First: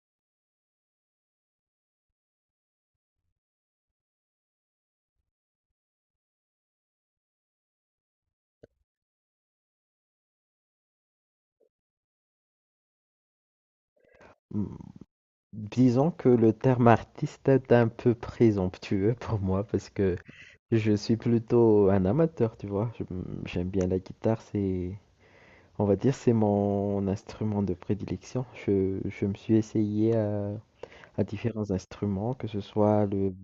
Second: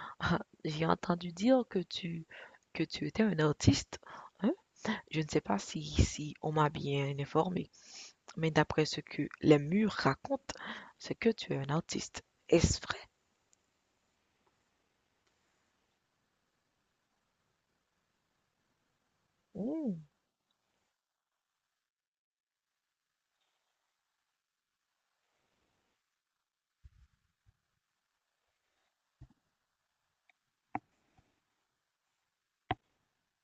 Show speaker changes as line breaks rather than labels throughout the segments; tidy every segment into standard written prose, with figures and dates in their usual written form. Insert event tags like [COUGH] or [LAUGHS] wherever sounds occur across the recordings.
[LAUGHS] Ah, j'ai entendu dire que tu étais un artiste, hein? Je ne sais pas si on m'a bien informé, mais d'après ce que les murs racontent, c'est que tu es un artiste. Est-ce vrai?
Mm. Disons que le terme artiste est un peu présomptueux [LAUGHS] pour moi parce
Hmm,
que je suis plutôt un amateur, tu vois. J'aime bien la guitare, c'est, on va dire, c'est mon instrument de prédilection. Je me suis essayé à différents instruments, que ce soit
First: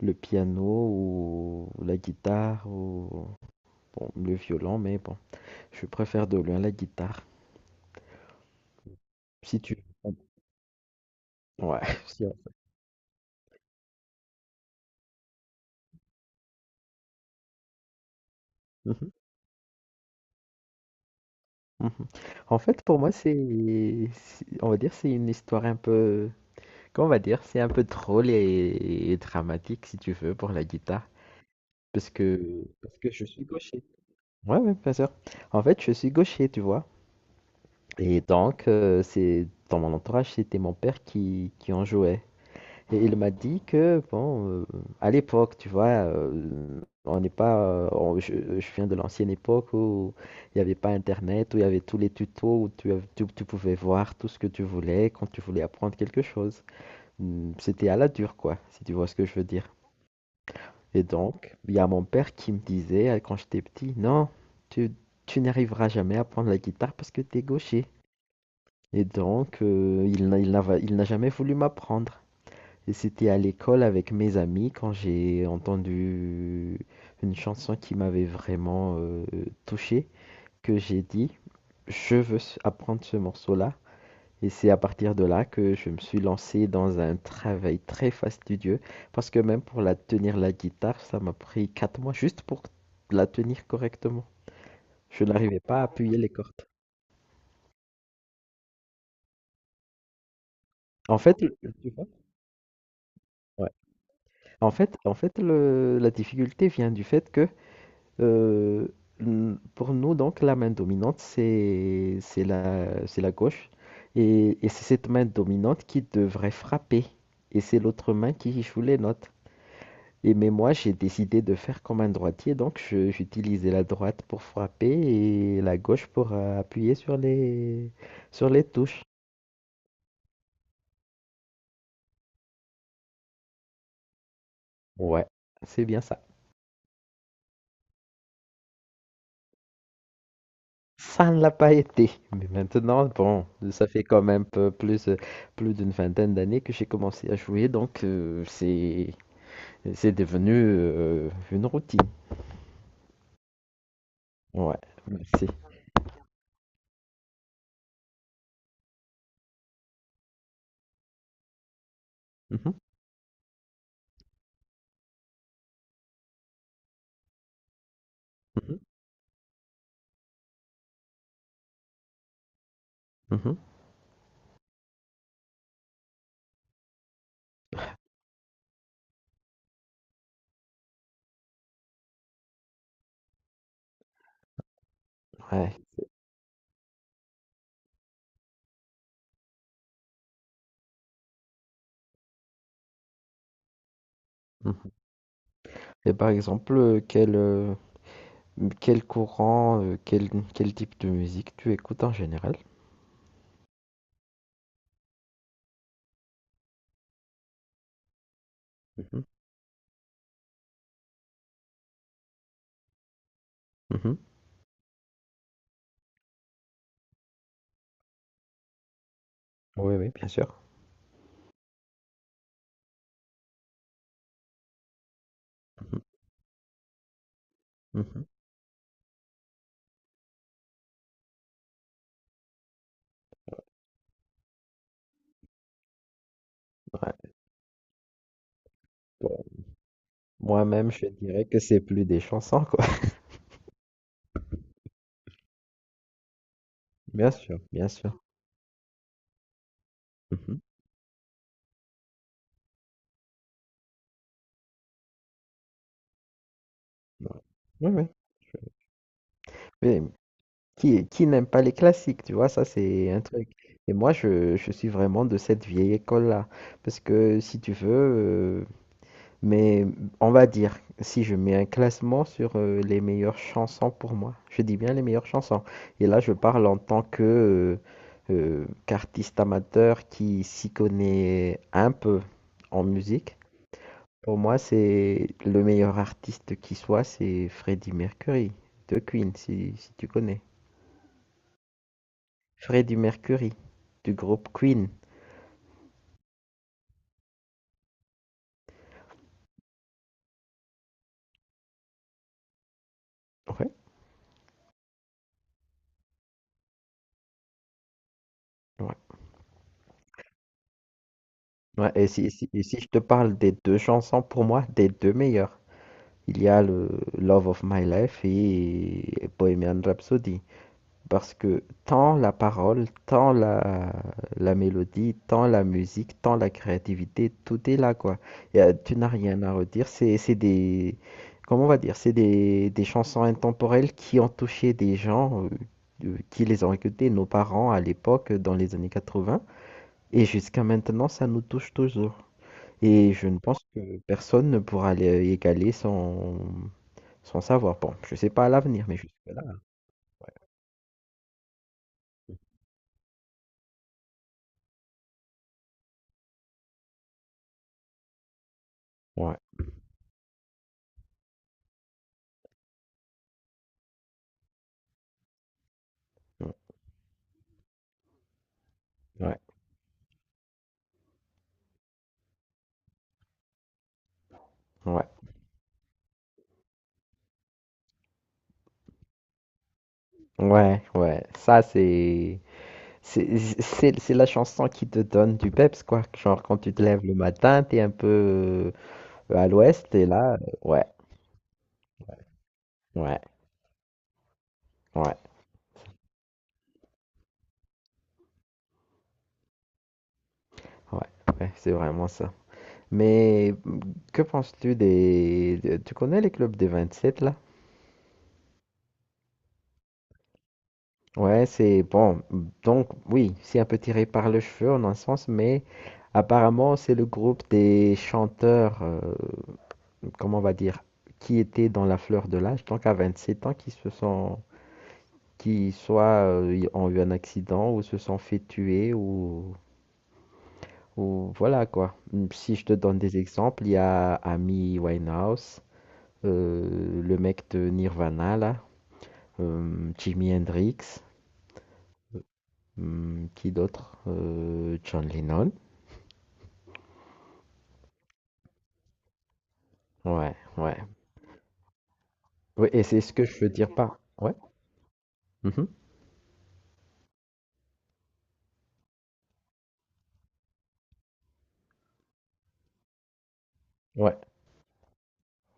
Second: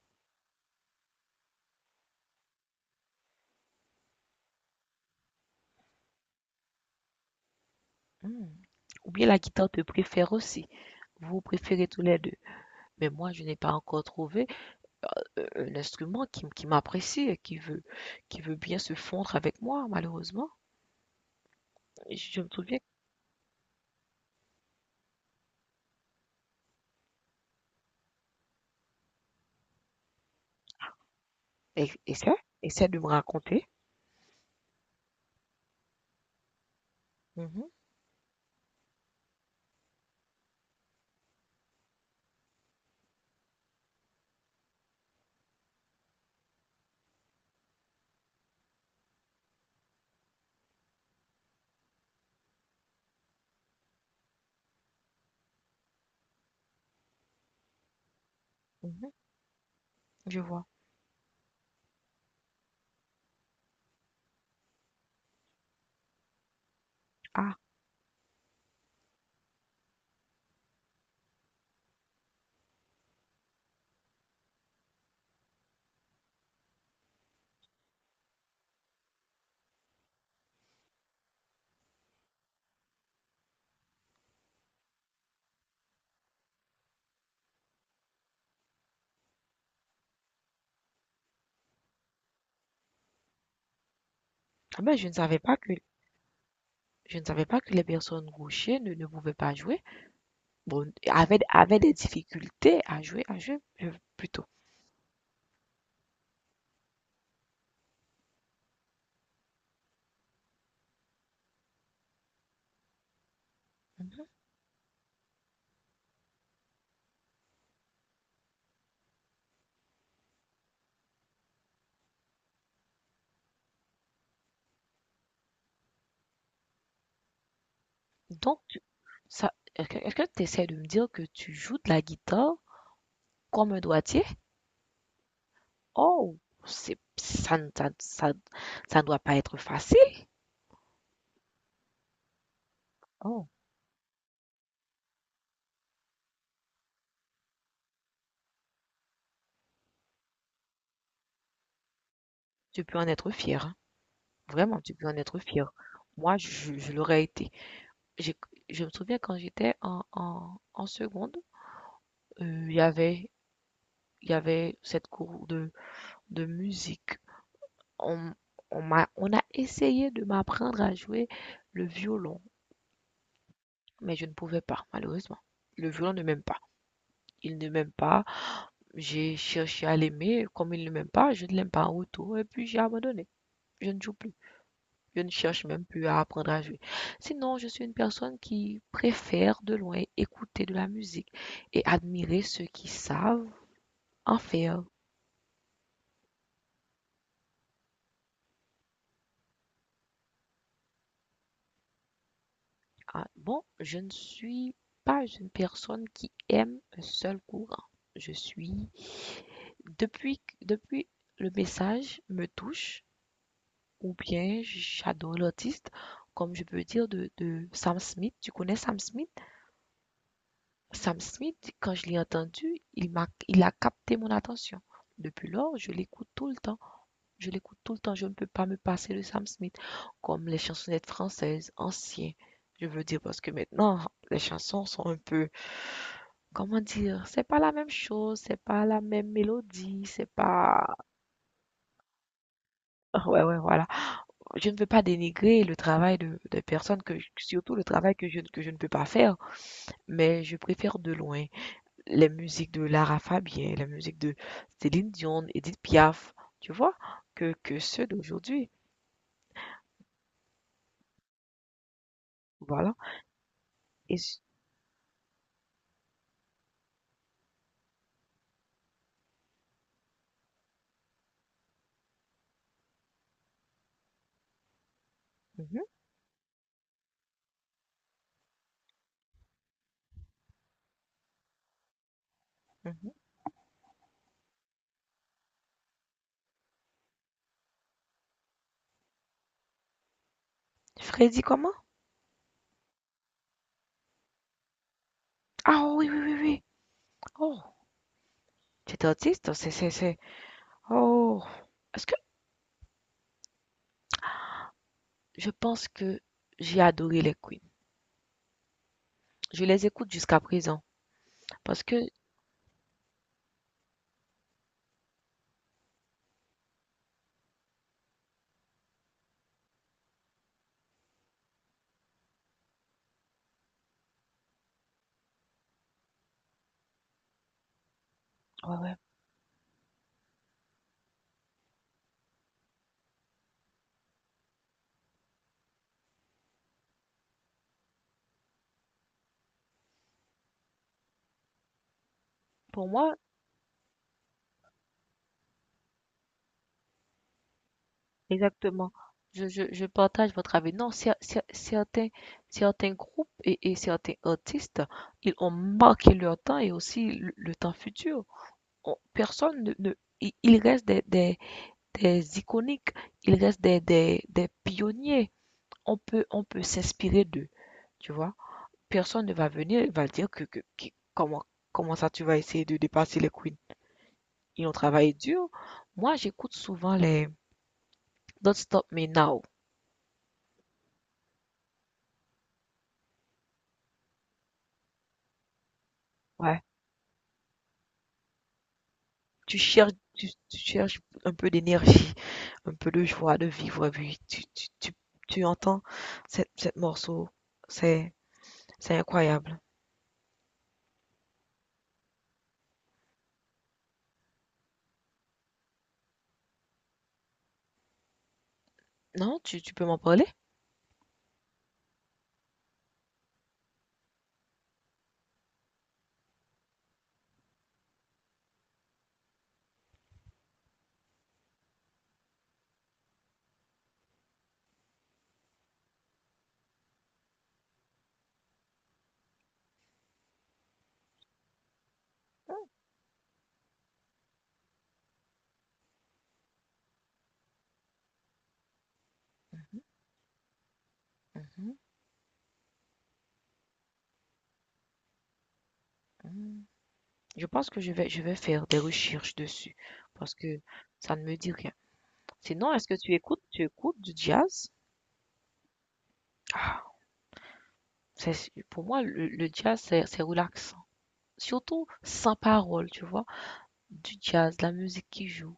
le piano ou la guitare ou bon, le violon, mais bon, je préfère de loin la guitare.
hmm. Ou bien la
Si
guitare
tu...
te préfère aussi. Vous
Ouais,
préférez tous les
[LAUGHS] si-
deux. Mais moi, je n'ai pas encore trouvé un instrument qui m'apprécie et qui veut bien se fondre avec moi, malheureusement.
Mhm.
Je me
En
souviens.
fait, pour moi, c'est, on va dire, c'est une histoire un peu, comment on va dire, c'est un peu drôle et dramatique, si tu veux, pour la guitare,
Et,
parce
et ça?
que,
Essaie
parce
de me
que je suis
raconter.
gaucher. Ouais, ouais, bien sûr. En fait, je suis gaucher, tu vois.
Mhm,
Et donc, c'est dans mon entourage, c'était mon père qui en jouait. Et il m'a dit que, bon, à l'époque, tu vois, on n'est pas. Je viens de l'ancienne époque où il n'y avait pas Internet, où il y avait tous les tutos, où tu pouvais voir tout ce que tu voulais quand tu voulais apprendre quelque chose. C'était à la dure, quoi, si tu vois
mhm.
ce que je veux dire.
Je vois.
Et donc, il y a mon père qui me disait, quand j'étais petit, non, tu, tu n'arriveras jamais à prendre la guitare parce que tu es
Ah.
gaucher. Et donc, il n'a jamais voulu m'apprendre. Et c'était à l'école avec mes amis quand j'ai entendu une chanson qui m'avait vraiment touché, que j'ai dit, je veux apprendre ce morceau-là. Et c'est à partir de là que je me suis lancé dans un travail très fastidieux, parce que même pour la tenir la guitare, ça m'a pris 4 mois juste pour la tenir correctement.
Ah ben, je ne
Je
savais pas
n'arrivais
que
pas à appuyer les cordes.
je ne savais pas que les personnes gauchères ne pouvaient pas jouer. Bon,
En fait,
avaient
tu
des
vois?
difficultés à jouer,
Ouais.
plutôt.
En fait la difficulté vient du fait que Euh, pour nous, donc, la main dominante, c'est la gauche.
Mhm.
Et c'est cette main dominante qui devrait frapper. Et c'est l'autre main qui joue les notes. Et mais moi, j'ai décidé de faire comme un droitier, donc j'utilisais la droite pour frapper et la gauche pour appuyer sur
Donc,
les touches.
ça, est-ce que tu essaies de me dire que tu joues de la guitare comme un droitier?
Ouais, c'est bien ça.
Oh, c'est, ça, ne- ça ne doit pas être facile.
Ça ne l'a pas été. Mais maintenant, bon,
Oh,
ça fait quand même plus, plus d'une vingtaine d'années que j'ai commencé à jouer, donc c'est devenu une routine.
tu peux en être fier, hein.
Ouais,
Vraiment, tu peux en être
merci.
fier. Moi, je l'aurais été. J'ai- je me souviens quand j'étais en seconde, euh,
Mhm,
il y avait, il y avait cette cour de musique. On,
mhm,
on on a essayé de m'apprendre à jouer le violon,
mhm,
mais je ne pouvais pas, malheureusement. Le violon ne m'aime pas. Il ne m'aime pas. J'ai cherché à l'aimer. Comme il ne m'aime pas, je ne l'aime pas en retour. Et puis j'ai abandonné. Je ne joue plus. Je ne cherche
ouais,
même plus à apprendre à jouer. Sinon, je suis une personne qui préfère de loin écouter de la musique et admirer ceux qui savent en faire.
mhm. Et par exemple, quel, quel courant, quel, quel type de musique tu écoutes en général?
Ah, bon, je ne suis pas une personne qui aime un seul courant. Je suis,
Mhm,
depuis le message me touche, ou
mhm.
bien j'adore l'artiste, comme je peux dire de Sam Smith. Tu connais Sam Smith?
Oui, oui, bien sûr.
Sam Smith, quand je l'ai entendu, il a capté mon attention. Depuis lors, je
Mhm,
l'écoute tout le temps. Je l'écoute tout le temps,
mhm.
je ne peux pas me passer de Sam Smith, comme les chansonnettes françaises anciennes. Je veux dire, parce que maintenant, les chansons sont un peu, comment dire,
Ouais.
c'est pas la même chose, c'est pas la même
Bon,
mélodie, c'est
moi-même,
pas.
je dirais que c'est plus des chansons, quoi. [LAUGHS]
Ouais, ouais, voilà. Je ne veux pas dénigrer le travail des personnes
Bien sûr,
surtout le
bien
travail
sûr.
que je ne peux pas faire, mais je
Mhm.
préfère de loin les musiques de Lara Fabian, les musiques de Céline Dion, Edith Piaf, tu vois,
Ouais.
que
Ouais,
ceux
ouais.
d'aujourd'hui.
Mais qui n'aime pas les classiques, tu vois, ça
Voilà.
c'est un truc. Et moi,
Et,
je suis vraiment de cette vieille école-là. Parce que si tu veux, mais on va dire, si je mets un classement sur les meilleures chansons pour moi, je dis bien les meilleures chansons. Et là, je parle en tant que euh, qu'artiste amateur qui s'y connaît un peu en
Mmh
musique. Pour moi, c'est le meilleur artiste qui soit, c'est Freddie Mercury de Queen, si, si tu connais.
Freddy comment?
Freddie Mercury du groupe Queen.
Ah oui, oui, oui, oui. Oh, tu étais autiste? C'est Oh. Est-ce que
Ouais,
je pense que j'ai adoré les Queens.
ouais.
Je les écoute jusqu'à présent parce
Ouais,
que,
et si je te parle des deux chansons, pour moi, des deux meilleures, il y a le Love of My Life et Bohemian Rhapsody. Parce que tant la parole, tant la, la mélodie, tant la musique, tant la créativité, tout est là, quoi.
ouais, ouais.
Tu n'as rien à redire. C'est des, comment on va dire, c'est des chansons intemporelles qui ont touché des gens, qui les ont écoutées, nos parents à l'époque, dans les années 80. Et jusqu'à maintenant, ça nous touche toujours.
Pour
Et
moi,
je ne pense que personne ne pourra les égaler son, son savoir. Bon, je sais pas à l'avenir,
exactement.
mais jusque-là.
Je
Ouais,
partage votre avis. Non, certains groupes et certains artistes, ils ont marqué leur temps et aussi le temps futur. On-
ouais,
personne ne, ne- Il reste des iconiques, il reste des pionniers. on peut, on
ouais.
peut s'inspirer d'eux, tu vois. Personne ne
Ouais.
va venir et va dire comment, comment ça tu vas essayer de dépasser les queens. Ils ont
Ouais.
travaillé dur. Moi, j'écoute souvent les Don't Stop Me Now.
Ouais, ouais, ça c'est c'est la chanson qui te donne du peps quoi, genre quand
Ouais.
tu te lèves le matin, t'es un peu à
Tu cherches,
l'ouest et
tu,
là,
tu
ouais,
cherches un peu d'énergie, un peu de
ouais,
joie de vivre. Et puis tu, tu, tu,
ouais,
tu entends cette morceau. C'est, c'est incroyable.
ouais, ouais, c'est vraiment ça. Mais que penses-tu des, de- tu connais les clubs des 27 là?
Non, tu peux m'en parler?
Ouais, c'est bon, donc oui, c'est un peu tiré par le cheveu en un sens, mais apparemment c'est le groupe des chanteurs, comment on va dire, qui étaient dans la fleur de l'âge, donc à 27 ans, qui se sont qui soit ont eu un accident ou se sont fait tuer ou voilà quoi. Si je te donne des exemples, il y a Amy Winehouse, le mec de Nirvana là, Jimi Hendrix,
Mhm,
qui d'autre? John Lennon.
mhm. Je pense que je vais faire des recherches dessus
Ouais,
parce que
ouais.
ça ne me dit rien.
Oui,
Sinon,
et
est-ce que
c'est
tu
ce que je
écoutes,
veux
tu
dire par.
écoutes du
Ouais.
jazz?
Mhm.
Ah, c'est, pour moi, le jazz, c'est relaxant. Surtout sans parole, tu vois. Du
Ouais.
jazz, de la musique qui joue.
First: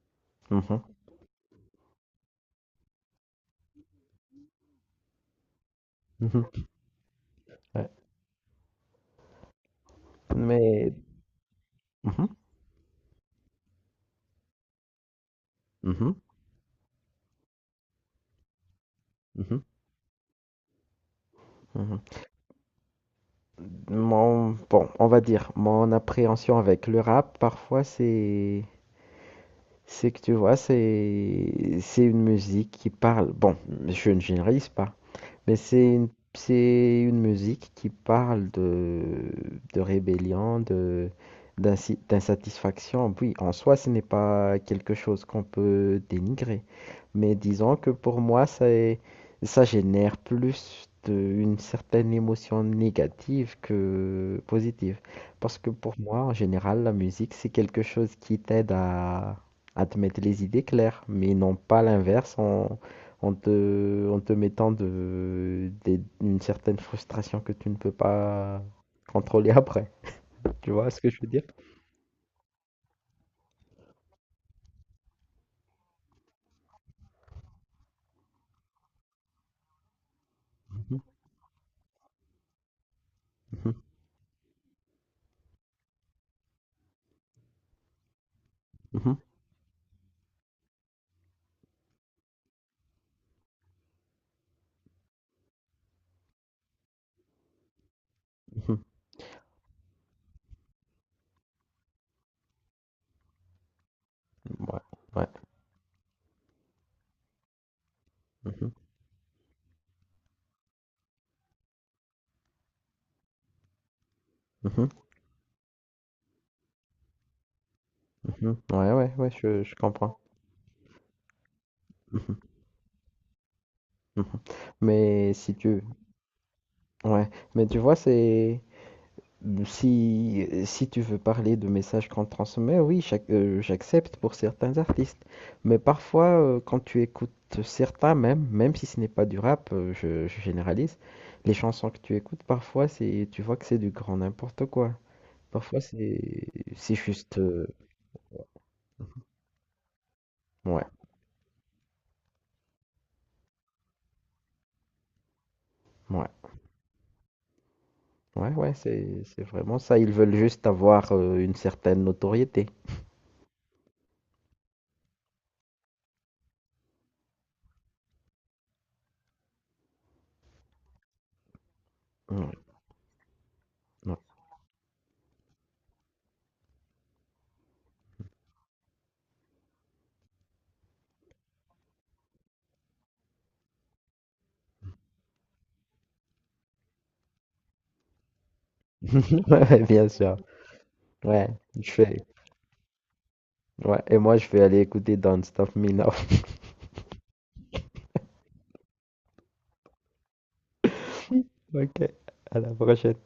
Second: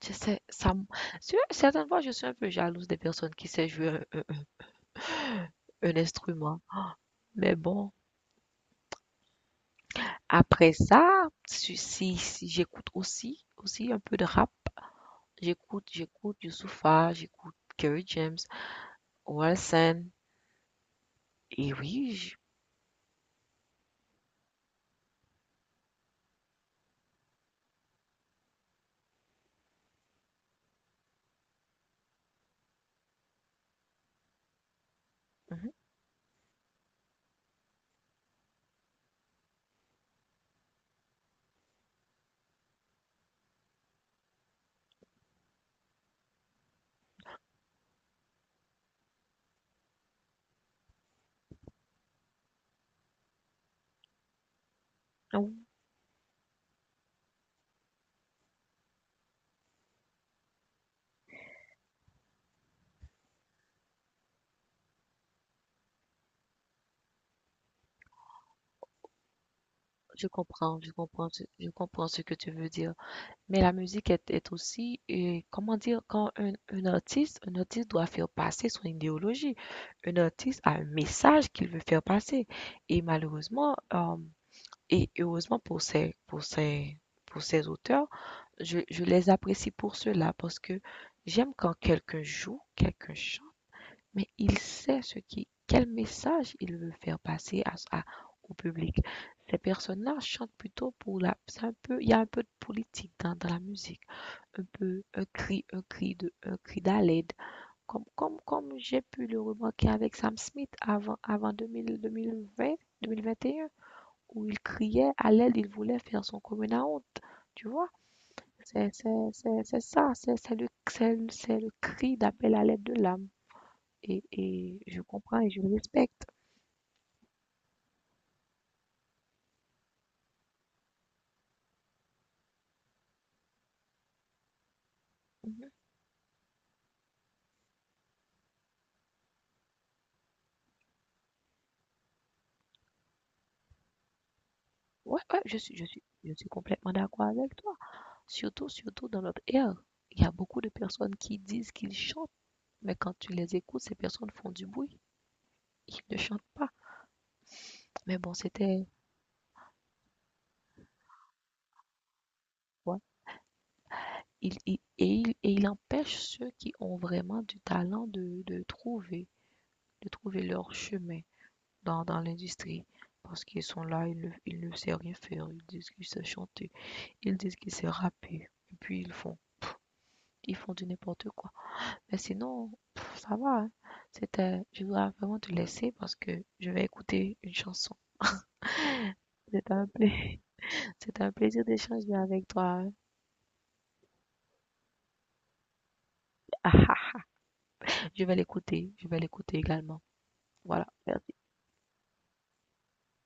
Tu sais,
Mhm,
tu certaines fois, je suis un peu jalouse des personnes qui savent jouer un instrument.
mhm,
Mais
ouais.
bon, après
Mais.
ça, si, si,
Mhm,
si j'écoute aussi un peu de rap, j'écoute,
mhm,
j'écoute Youssoupha, j'écoute Kerry James,
mhm,
Orelsan. Et
mhm.
oui, j-
Mon, bon, on va dire, mon appréhension avec le rap, parfois, c'est que tu vois, c'est une musique qui parle. Bon, je ne généralise pas, mais c'est une musique qui parle de rébellion, de, d'insatisfaction. Oui, en soi, ce n'est pas quelque chose qu'on peut dénigrer. Mais disons que pour moi, ça génère une certaine émotion négative que positive. Parce
mhm.
que pour moi, en général, la musique, c'est quelque chose qui t'aide à te mettre les idées claires, mais non pas l'inverse. En te mettant de, une certaine frustration que tu ne peux pas contrôler après.
Je
Tu
comprends,
vois ce que je veux dire?
je comprends ce que tu veux dire. Mais la musique est aussi, comment dire, quand un artiste, un artiste doit faire passer son idéologie. Un artiste a un
Mhm,
message qu'il veut faire passer. Et
mhm,
malheureusement, et heureusement pour ces auteurs, je
mhm,
les apprécie pour cela parce que j'aime quand quelqu'un joue, quelqu'un chante mais il sait quel message il veut faire passer au
mhm.
public. Ces personnes-là chantent plutôt pour la, c'est un peu, il y a un peu de politique dans la musique, un
Ouais,
peu
ouais.
un cri de, un cri d'aide, comme, comme,
Mhm,
comme j'ai pu le remarquer avec Sam Smith avant, 2000, 2020, 2021, où il
mhm,
criait à l'aide, il voulait faire son commun à honte, tu vois?
mhm. Ouais,
C'est
ouais, ouais,
c'est- c'est-
je
c'est ça,
comprends.
c'est le cri
Mhm,
d'appel à l'aide de l'âme. Et,
mhm.
et je
Mais
comprends et
si
je
tu...
respecte.
Ouais, mais tu vois, c'est... Si, si tu veux parler de messages qu'on transmet, oui, j'accepte pour certains artistes.
Mhm.
Mais parfois, quand tu écoutes certains, même, même si ce n'est pas du rap, je généralise, les chansons que tu écoutes, parfois, c'est, tu vois que c'est du grand n'importe quoi.
Ouais, ouais, je suis,
Parfois,
je suis, je suis complètement
c'est
d'accord
juste...
avec toi. Surtout dans notre ère. Il y a beaucoup de
ouais,
personnes qui disent qu'ils chantent, mais quand tu les écoutes, ces personnes font du bruit. Ils ne
ouais,
chantent pas. Mais bon,
ouais, ouais,
c'était,
c'est vraiment ça. Ils veulent juste avoir une certaine notoriété.
ouais. Et et il empêche ceux qui ont vraiment du talent de trouver, de trouver leur chemin dans
Ouais,
l'industrie. Parce qu'ils sont là,
ouais.
ils ne savent rien faire. Ils disent qu'ils savent chanter. Ils disent qu'ils savent rapper. Et puis ils font du n'importe quoi. Mais sinon, pff, ça va, hein. C'était, je voudrais vraiment te laisser parce que je vais écouter une chanson.
[LAUGHS]
C'est
Ouais,
un
bien sûr.
plaisir, [LAUGHS] c'est un
Ouais,
plaisir
je
d'échanger
fais.
avec toi.
Ouais, et moi je vais aller écouter Don't Stop Me Now. [LAUGHS]
[LAUGHS] Je vais l'écouter également. Voilà, merci.
Ok, à la prochaine.